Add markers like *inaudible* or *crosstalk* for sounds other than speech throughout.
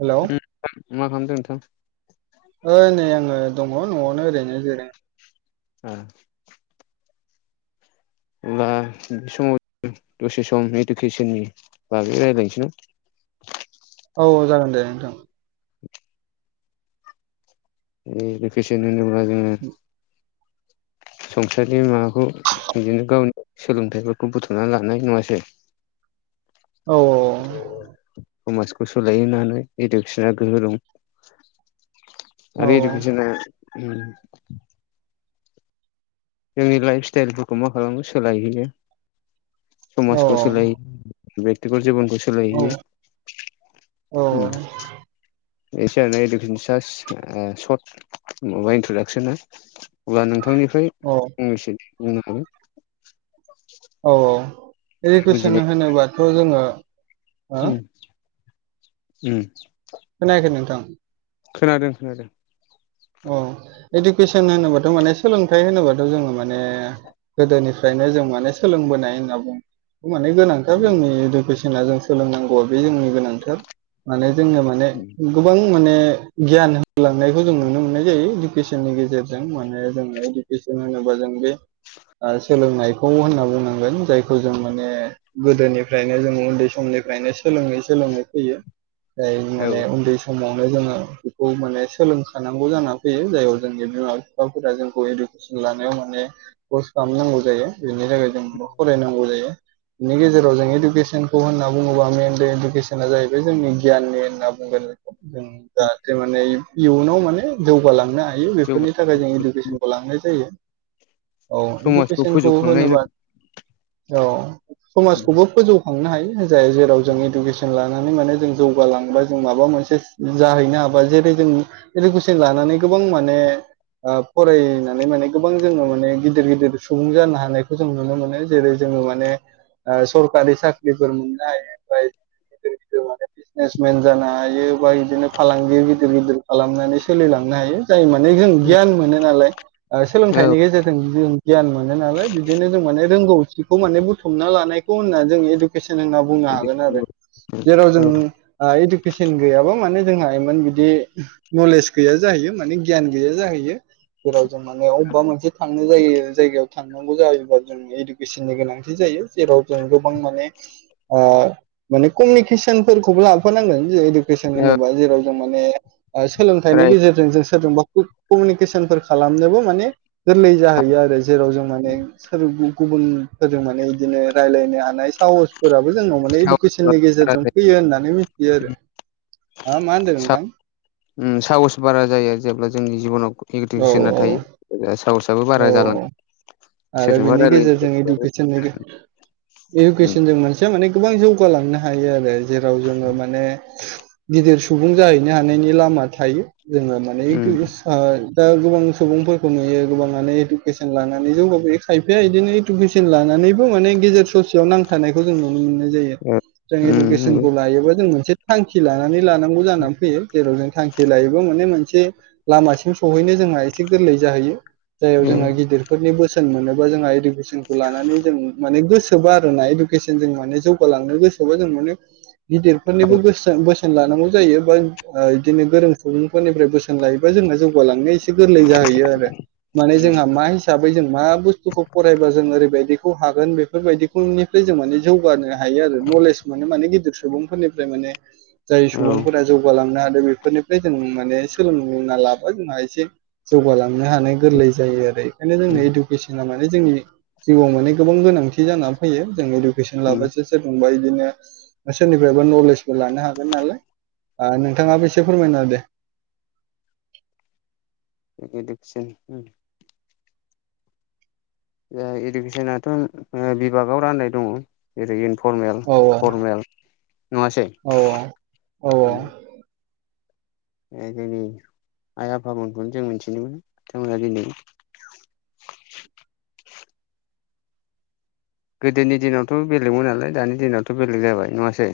Hello मा खालामदों नोंथां? ओइ नै आङो दङ न'आवनो ओरैनो जिरायनानै औ अब्ला बे समाव दसे सम इडुकेसननि बागै रायज्लायनोसै औ औ जागोन दे नोंथां। *inaudible* भेकेसन होनोब्ला जोङो संसारनि माबाखौ बिदिनो गावनि सोलोंथाइफोरखौ बुथुमना लानाय नङासै। औ समाजखौ सोलाय होननानै इडुकेसना गोहो दं औ आरो इडुकेचनआ जोंनि लाइफ स्टाइलफोरखौ मा खालामो सोलायहैयो औ समाजखौ सोलायहैयो। बेकतिगद जिबनखौ औ सोलायहोयो। औ एसे आरो इडुकेसन सास्ट सर्ट माबा इन्ट्रदाक्सना अब्ला नोंथांनिफ्राय औ फंनैसै बुंनो हागोन औ औ इदुकेइसन बुजिनाय होनोबाथ' जोङो हो उम उम खोनायाखै नोंथां खोनादों खोनादों औ इडुकेसन होनोबाथ' माने सोलोंथाइ होनोबाथ' जोङो माने गोदोनिफ्रायनो जों माने सोलोंबोनाय होनना बुं माने गोनां थाब उम जोंनि इडुकेसना जों सोलोंनांगौआ बे जोंनि गोनांथार माने जोंनो माने उम गोबां माने गियान होलांनायखौ जों नुनो मोना य जायो इडुकेसननि गेजेरजों माने जोङो इडुकेसन होनोबा जों बे सोलोंनायखौ होनना बुंनांगोन जायखौ जों माने गोदोनिफ्रायनो जों उन्दै समनिफ्रायनो सोलोंङै सोलोंङै फैयो। जाय औ माने उन्दै समावनो जोंङो बेखौ माने सोलोंखानां गौ जाना फैयो जाय जोंनि बिमा बिफाफोरा जोंखौ इडुकेसन लानायाव माने फर्स खालामनांगौ जायो बेनि थाखाय जों फरायनांगौ जायो। बिनि गेजेराव जों इडुकेसनखौ होनना बुंङोबा मेेनलि इडुकेसना जाहैबाय जोंनि गियाननि होनना बुंगोन जों उम जाहाथे माने इयुनाव माने जौगालांनो हायो जौगा बेफोरनि थाखाय जों इडुकेसनखौ लांनाय जायो। औ समाजखौ इडुकेसनखौ फोजौखांनायनि औ होनोबा औ समाजखौबो फोजौखांनो हायो जायो जेराव जों इडुकेसन लानानै माने जों जौगालांबा जों माबा मोनसे जाहैनो हाबा जेरै जों गोबां माने फरायनानै माने गोबां जोंङो माने गिदिर गिदिर सुबुं जानो हानायखौ जों नुनो मोनो जेरै जोङो माने ओ सरकारि साख्रिफोर मोननाय हायो ओमफ्राय *unintelligible* बिजनेसमेन जानो हायो बा बिदिनो फालांगि गिदिर गिदिर खालामनानै सोलिलांनो हायो। जायो माने जों गियान मोनो नालाय। ओ सोलोंथाइनि गेजेरजों जों गियान मोनो नालाय बिदिनो जों माने रोंगौथिखौ माने बुथुमना लानाय खौ होनना जों इडुकेसन होनना बुंनो हागोन आरो जेराव जों इडुकेसन गैयाबा माने जोंहा इमान बिदि नलेज गैया जाहैयो माने गियान गैया जाहैयो। जेराव जों माने अबेबा मोनसे थांनो जायो जायगायाव थांनांगौ जायोबा जों इडुकेसननि गोनांथि जायो जेराव जों गोबां माने ओ माने कमिउनिकेसनफोरखौबो लाफानांगोन जेरै इदु केसन होनोबा जेराव जों माने ओ सोलोंथाइनि गेजेरजों जों सोरजोंबा कमिउनिकेसनफोर खालामनोबो माने गोरलै जाहैयो आरो जेराव जों माने सोर गुबुनफोरजों माने बिदिनो रायज्लायनो हानाय साहस फोराबो जोंनाव माने इडुकेसननि गेजेरजों फैयो होननानै मिथियो आरो। आ मा होनदो नोंथां? ओम साहस बारा जायो जेब्ला जोंनि जिबनाव औ इदुकेसना थायो ओ साहसा बो औ बारा जालाङो आरो सोरजोंबा बेनि रायलायनो *unintelligible* उम इडुकेसन जों मोनसे माने गोबां जौगालांनो हायो आरो जेराव जोङो माने गिदिर सुबुं जाहैनो हानायनि लामा थायो जोंङो मा नै उम गोसा दा गोबां सुबुंफोरखौ नुयो गोबांङानो इडुकेसन लानानै जौगा ओइ खायफाया बिदिनो इडुकेसन लानानैबो माने गेजेर ससेयाव नांथानायखौ जों नुनो मोननाय जायो जों उम नंगौ इडुकेसनखौ लायोबा जों मोनसे थांखि लानानै लानांगौ जानानै फैयो जेराव जों थांख खि लायोबा माने मोनसे लामासिम सहैनो जोंहा एसे गोरलै जाहैयो जाययाव जोंहा गिदिर फोरनि बोसो सोन मोनोबा जोंहा इडुकेसनखौ लानानै जों माने गोसोबा आरोना इडुकेसन जों माने जौगालांनो गोस थेवबो जों माने गिदिरफोरनिबो बोसोन बोसोन लानांगौ जायो बा ओ बिदिनो गोरों सुबुंफोरनिफ्राय बोसोन लायोबा जोंना जौगालांनो एसे गोरलै जाहैयो आरो माने जोंहा मा हिसाबै जों मा बुस्थुखौ फरायबा जों ओरैबायदिखौ हागोन बेफोरबायदिखौनिफ्राय जों माने जौगानो हायो आरो नलेज माने माने गिदिर सुबुंफोरनिफ्राय माने जाय औ सुबुंफोरा जौगालांनो हादों बेफोरनिफ्राय जों माने सोलोंना लाबा जोंहा एसे जौगालांनो हानाय गोरलै जायो आरो बेखायनो उम जोंनो इडुकेसना माने जोंनि जिउआव माने गोबां गोनांथि जानानानै फैयो जों इडुकेसन उम लाबासो सोरजोंबा इदिनो सोरनिफ्रायबा नलेजबो लानो हागोन नालाय ओ नोंथाङाबो एसे फोरमायना दे ओ इडुकेसन ए इडुकेसनाथ' ए बिभागाव राननाय दङ जेरै इनफरमेल औ फरमेल नंङासै औ औ ओ जोंनि आइ आफामोनखौनो जों मिथिनो मोनो बिथांमोना दिनै गोदोनि दिनावथ' बेलेगमोन नालाय दानि दिनावथ' बेलेग जाबाय नङासै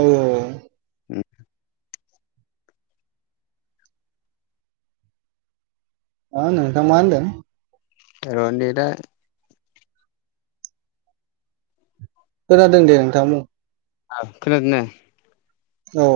औ औ उम अ नोंथां मा होनदों र' नेदा खोनादों दे नोंथां आब खोनादों ना औ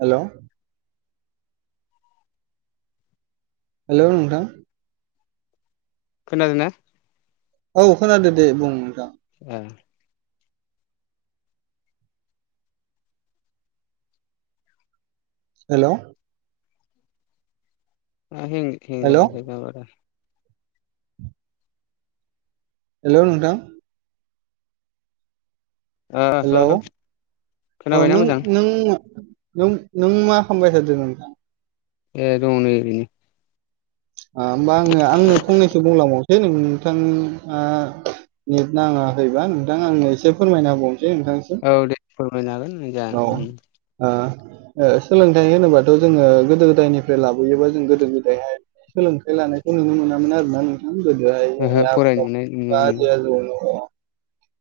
हेलौ हेल' नोंथां खोनादों औ खोनादो दे बुं नोंथां *unintelligible* हेलौ आ हें हेलौ हें *unintelligible* हेलौ नोंथां हेलौ हेल' हेल' औ खोनाबायना नों मोजां नों नों नों मा खालामबाय थादों नोंथां ए दङ नै ओरैनो आ होमबा आङो आंनो फंनैसो बुंलांबावनोसै नोंथाङा नेट नाङाखैबा नोंथां आंनो एसे फोरमायना होबावनोसै नोंथां औ दे फोरमायनो हागोन नोंजा ओ ओ ओ सोलोंथाइ होनोबाथ' जोङो गोदो गोदायनिफ्राय लाबोयोबा जों गोदो गोदाय सोलोंथाइ लानाय नुनो मोनामोन आरो ना नोंथां गोदोहाय ओहो आबै फरायनो आबौ मोननाय बिमा बा आजै आजौनिआव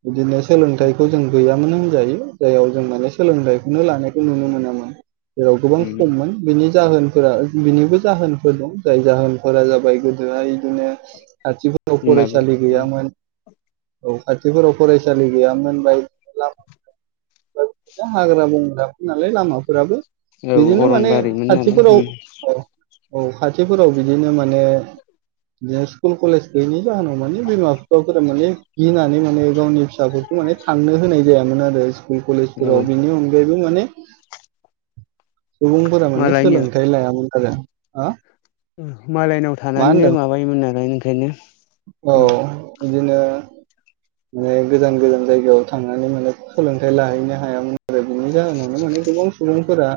बिदिनो सोलोंथाइखौ जों गैयामोनानो होनजायो जाययाव जों माने सोलोंथाइखौनो लानायखौ नुनो मोनामोन जेराव गोबां खममोन बिनि जाहोनफोरा बिनिबो जाहोनफोर दं जाय जाहोनफोरा जाबाय गोद दोहाय बिदिनो खाथिफोराव फरायसालि गैयामोन। औ खाथिफोराव फरायसालि गैयामोन बायक *unintelligible* हाग्रा बंग्राफोर नालाय लामाफोराबो औ बिदिनो माने अरनबारिमोन खाथिफोराव नालाय औ औ खाथिफोराव बिदिनो माने बिदिनो स्कुल कलेज गैयिनि जाहोनाव माने बिमा बिफाफोरा माने गिनानै माने गावनि फिसाफोरखौ माने थांनो होनाय जायामोन आरो स्कुल कलेज औ बेनि अनगायैबो माने सुबुंफोरा माने मालायनि सोलोंथाइ लायामोन आरो। हा मालायनाव मा थानानैनो होनदों माबायोमोन नालाय ओंखायनो औ उम बिदिनो माने गोजान गोजान जायगायाव थांनानै माने सोलोंथायाइ लाहैनो हायामोन। आरो बिनि जाहोनावनो माने गोबां सुबुंफोरा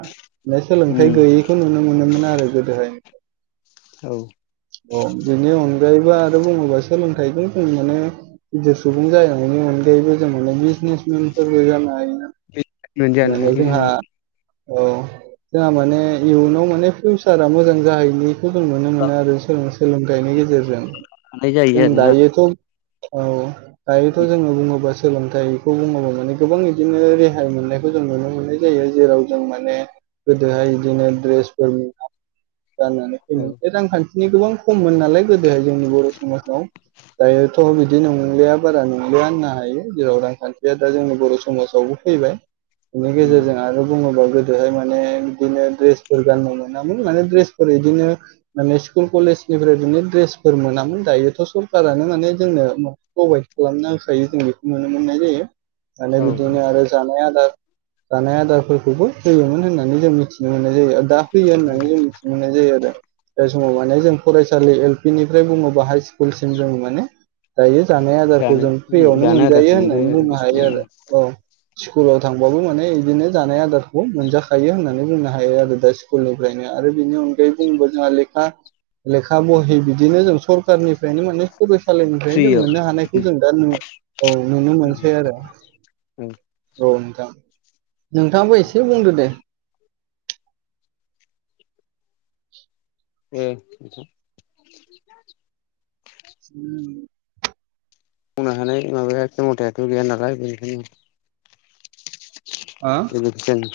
बेे उम सोलोंथाइ गैयै खौ नुनो मोनोमोन आरो गोदोहाय। औ। अ बिनि अनगायैबो आ बुङोबा सोलोंथाइखौ जों माने गिदिर सुबुं जानायनि अनगायैबो जों माने बिजनेसमेनफोरबो जानो हायोना बिजनेसमेन जानो माने जोंहा हायो औ जोंहा माने इयुनाव माने फिउसारा मोजां जाहैनि खौ जों नुनो मोनो आरो सोलोंथाइनि गेजेरजों। थानाय जायो जों आरोना दायोथ' औ दायोथ' जोङो बुङोबा सोलोंथाइ खौ *unintelligible* माने गोबां बिदिनो रेहाय मोननायखौ जों नुनो मोननाय जायो जेराव जों माने गोदोहाय बिदिनो द्रेसफोर *unintelligible* गाननानै औ रांखान्थिनि गोबां खममोन नालाय गोदोहाय जोंनि बर' समाजाव दायोथ' बिदि नंलिया बारा नंलिया होननो हायो जेराव रांखान्थिया दा जोंनि बर' समाजाव फैबाय बिनि उम गेजेरजों आरो बुङोबा गो बेहाय माने बिदिनो ड्रेसफोर गाननो मोनामोन माने ड्रेसफोर बिदिनो माने स्कुल कलेजनिफ्राय बिदिनो ड्रेसफोर मोनामोन। दायोथ' सरखारानो माने जोंनो *unintelligible* प्रभाइद खालामना होखायो जों बेखौ नुनो मोननाय जायो। *unintelligible* औ बिदिनो आरो जानाय आदार जानाय आदारफोरखौबो होयोमोन होननानै जों मिथिनो मोननाय जायो दा फैयो उम होननानै जों मिथिनो मोननाय जायो आरो जाय समाव माने जों फरायसालि एल पि निफ्राय बुङो बा हाय स्कुलसिम जों माने दायो जानाय आदारखौ जानो जों उम फ्रियावनो जानो आदारखौ मोनजायो होननानै आरो बुंनो हायो आरो औ। स्कुलाव थांबाबो माने बिदिनो जानाय आदारखौ मोनजाखायो होननानै बुंनो हायो आरो दा स्कुल निफ्रायनो आरो बिनि अनगायै बुंबो जोंहा लेखा लेखा बहि बिदिनो जों सरखारनि बेनि माने फरायसालिनिफ्रायनो जों फ्रियाव मोननो हानायखौ जों दा नु औ नुनो उम मोनसै आरो। औ नोंथां। नोंथाङाबो एसे बुंदो दे। उम *unintelligible* मावनो हानाय माबाया खेम'थायाथ' गैया नालाय बेनिखायनो हा लोगोफोरजों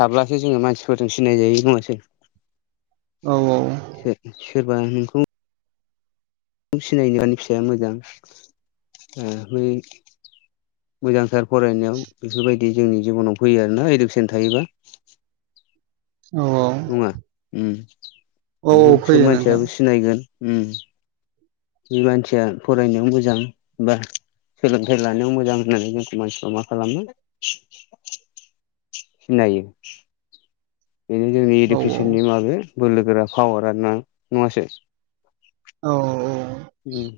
थाब्लासो जोङो मानसिफोरजों सिनाय जाय नङासै? औ औ सोर-सोरबा नोंखौ सिनायनो आंनि फिसाया मोजां ओ बै मोजांथार फरायनायाव बेफोरबायदि जोंनि जिबनाव फैयो आरोना इडुकेसन थायोबा। औ उम नङा औ औ नोंखौ सब फैयो नोंथां मानसियाबो सिनायगोन उम बे मानसिया फरायनायाव मोजां बा सोलोंथाइ लानायाव मोजां होननानै जोंखौ मानसिफ्रा मा खालामो सिनायो बेनो जोंनि औ इडुकेसननि माबे बोलोगोरा पावारा ना नङासो? औ औ उम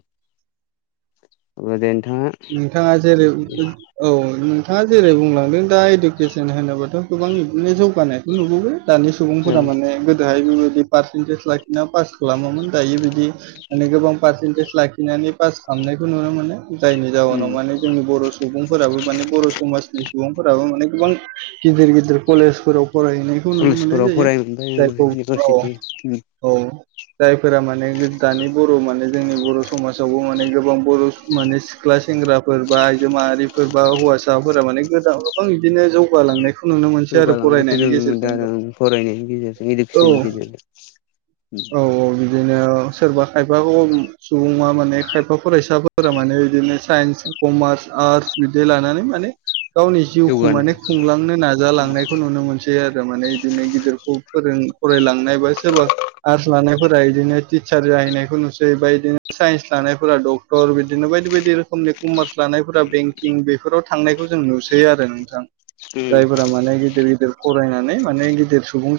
होमबा दे नोंथाङा नोंथाङा जेरै औ नोंथाङा जेरै बुंलांदों दा इडुकेसन होनोबाथ' गोबां बिदिनो जौगानायखौ' नुबोबाय दानि सुबुंफोरा औ माने गोदोहाय बेबायदि पारसेन्टेज लाखिना पास खालामोमोन दायो बिदि माने गोबां पारसेन्टेज लाखिनानै पास खालामनायखौ नुनो मोनो जायनि जााहनाव उम माने जोंनि बर' स सुबुंफोराबो माने बर' समाजनि सुबुंफोराबो माने गोबां गिदिर गिदिर कलेजफोराव फरायहैनायखौ नुनो मोननाय कलेजफोराव जायो फरायमोनबाय जायखौ औ इउनिभारसिटि उम औ जायफोरा माने दानि बर' माने जोंनि बर' समाजावबो माने गोबां बर' माने सिख्ला सेंग्राफोर बा आइजो माहारिफोर बा हौवासाफोरा माने गोदान गोबां बिदिनो जौगालांनायखौ नुनो मोनसै आरो जौगालांनायखौ जों फरायनायनि नुनो मोनदों आरो गेजेरजोंबो फरायनायनि गेजेरजों औ इडुकेसननि गेजेरजों औ औ बि बिदिनो सोरबा खायफाखौ सुबुङा माने खायफा फरायसाफोरा माने बिदिनो साइन्स कमार्स आर्स बिदि लानानै माने गावनि जिउखौ जौगानो माने खुंलांनो नाजालांनायखौ नुनो मोनसै दे आजा माने बिदिनो गिदिरखौ फोरों फरायलांनाय बा सोरबा आर्स लानायफोरा बिदिनो टिचार जाहैनायखौ नुसै बओमा बिदिनो साइन्स लानायफोरा डक्टर बिदिनो बायदि बायदि दि रोमखनि कमार लानायफोरा बेंकिं बेफोराव थांनायखौ जों नुसै आरो नोंथां उम जाय फोरा माने गिदिर गिदिर फरायनानै माने गिदिर सुबुं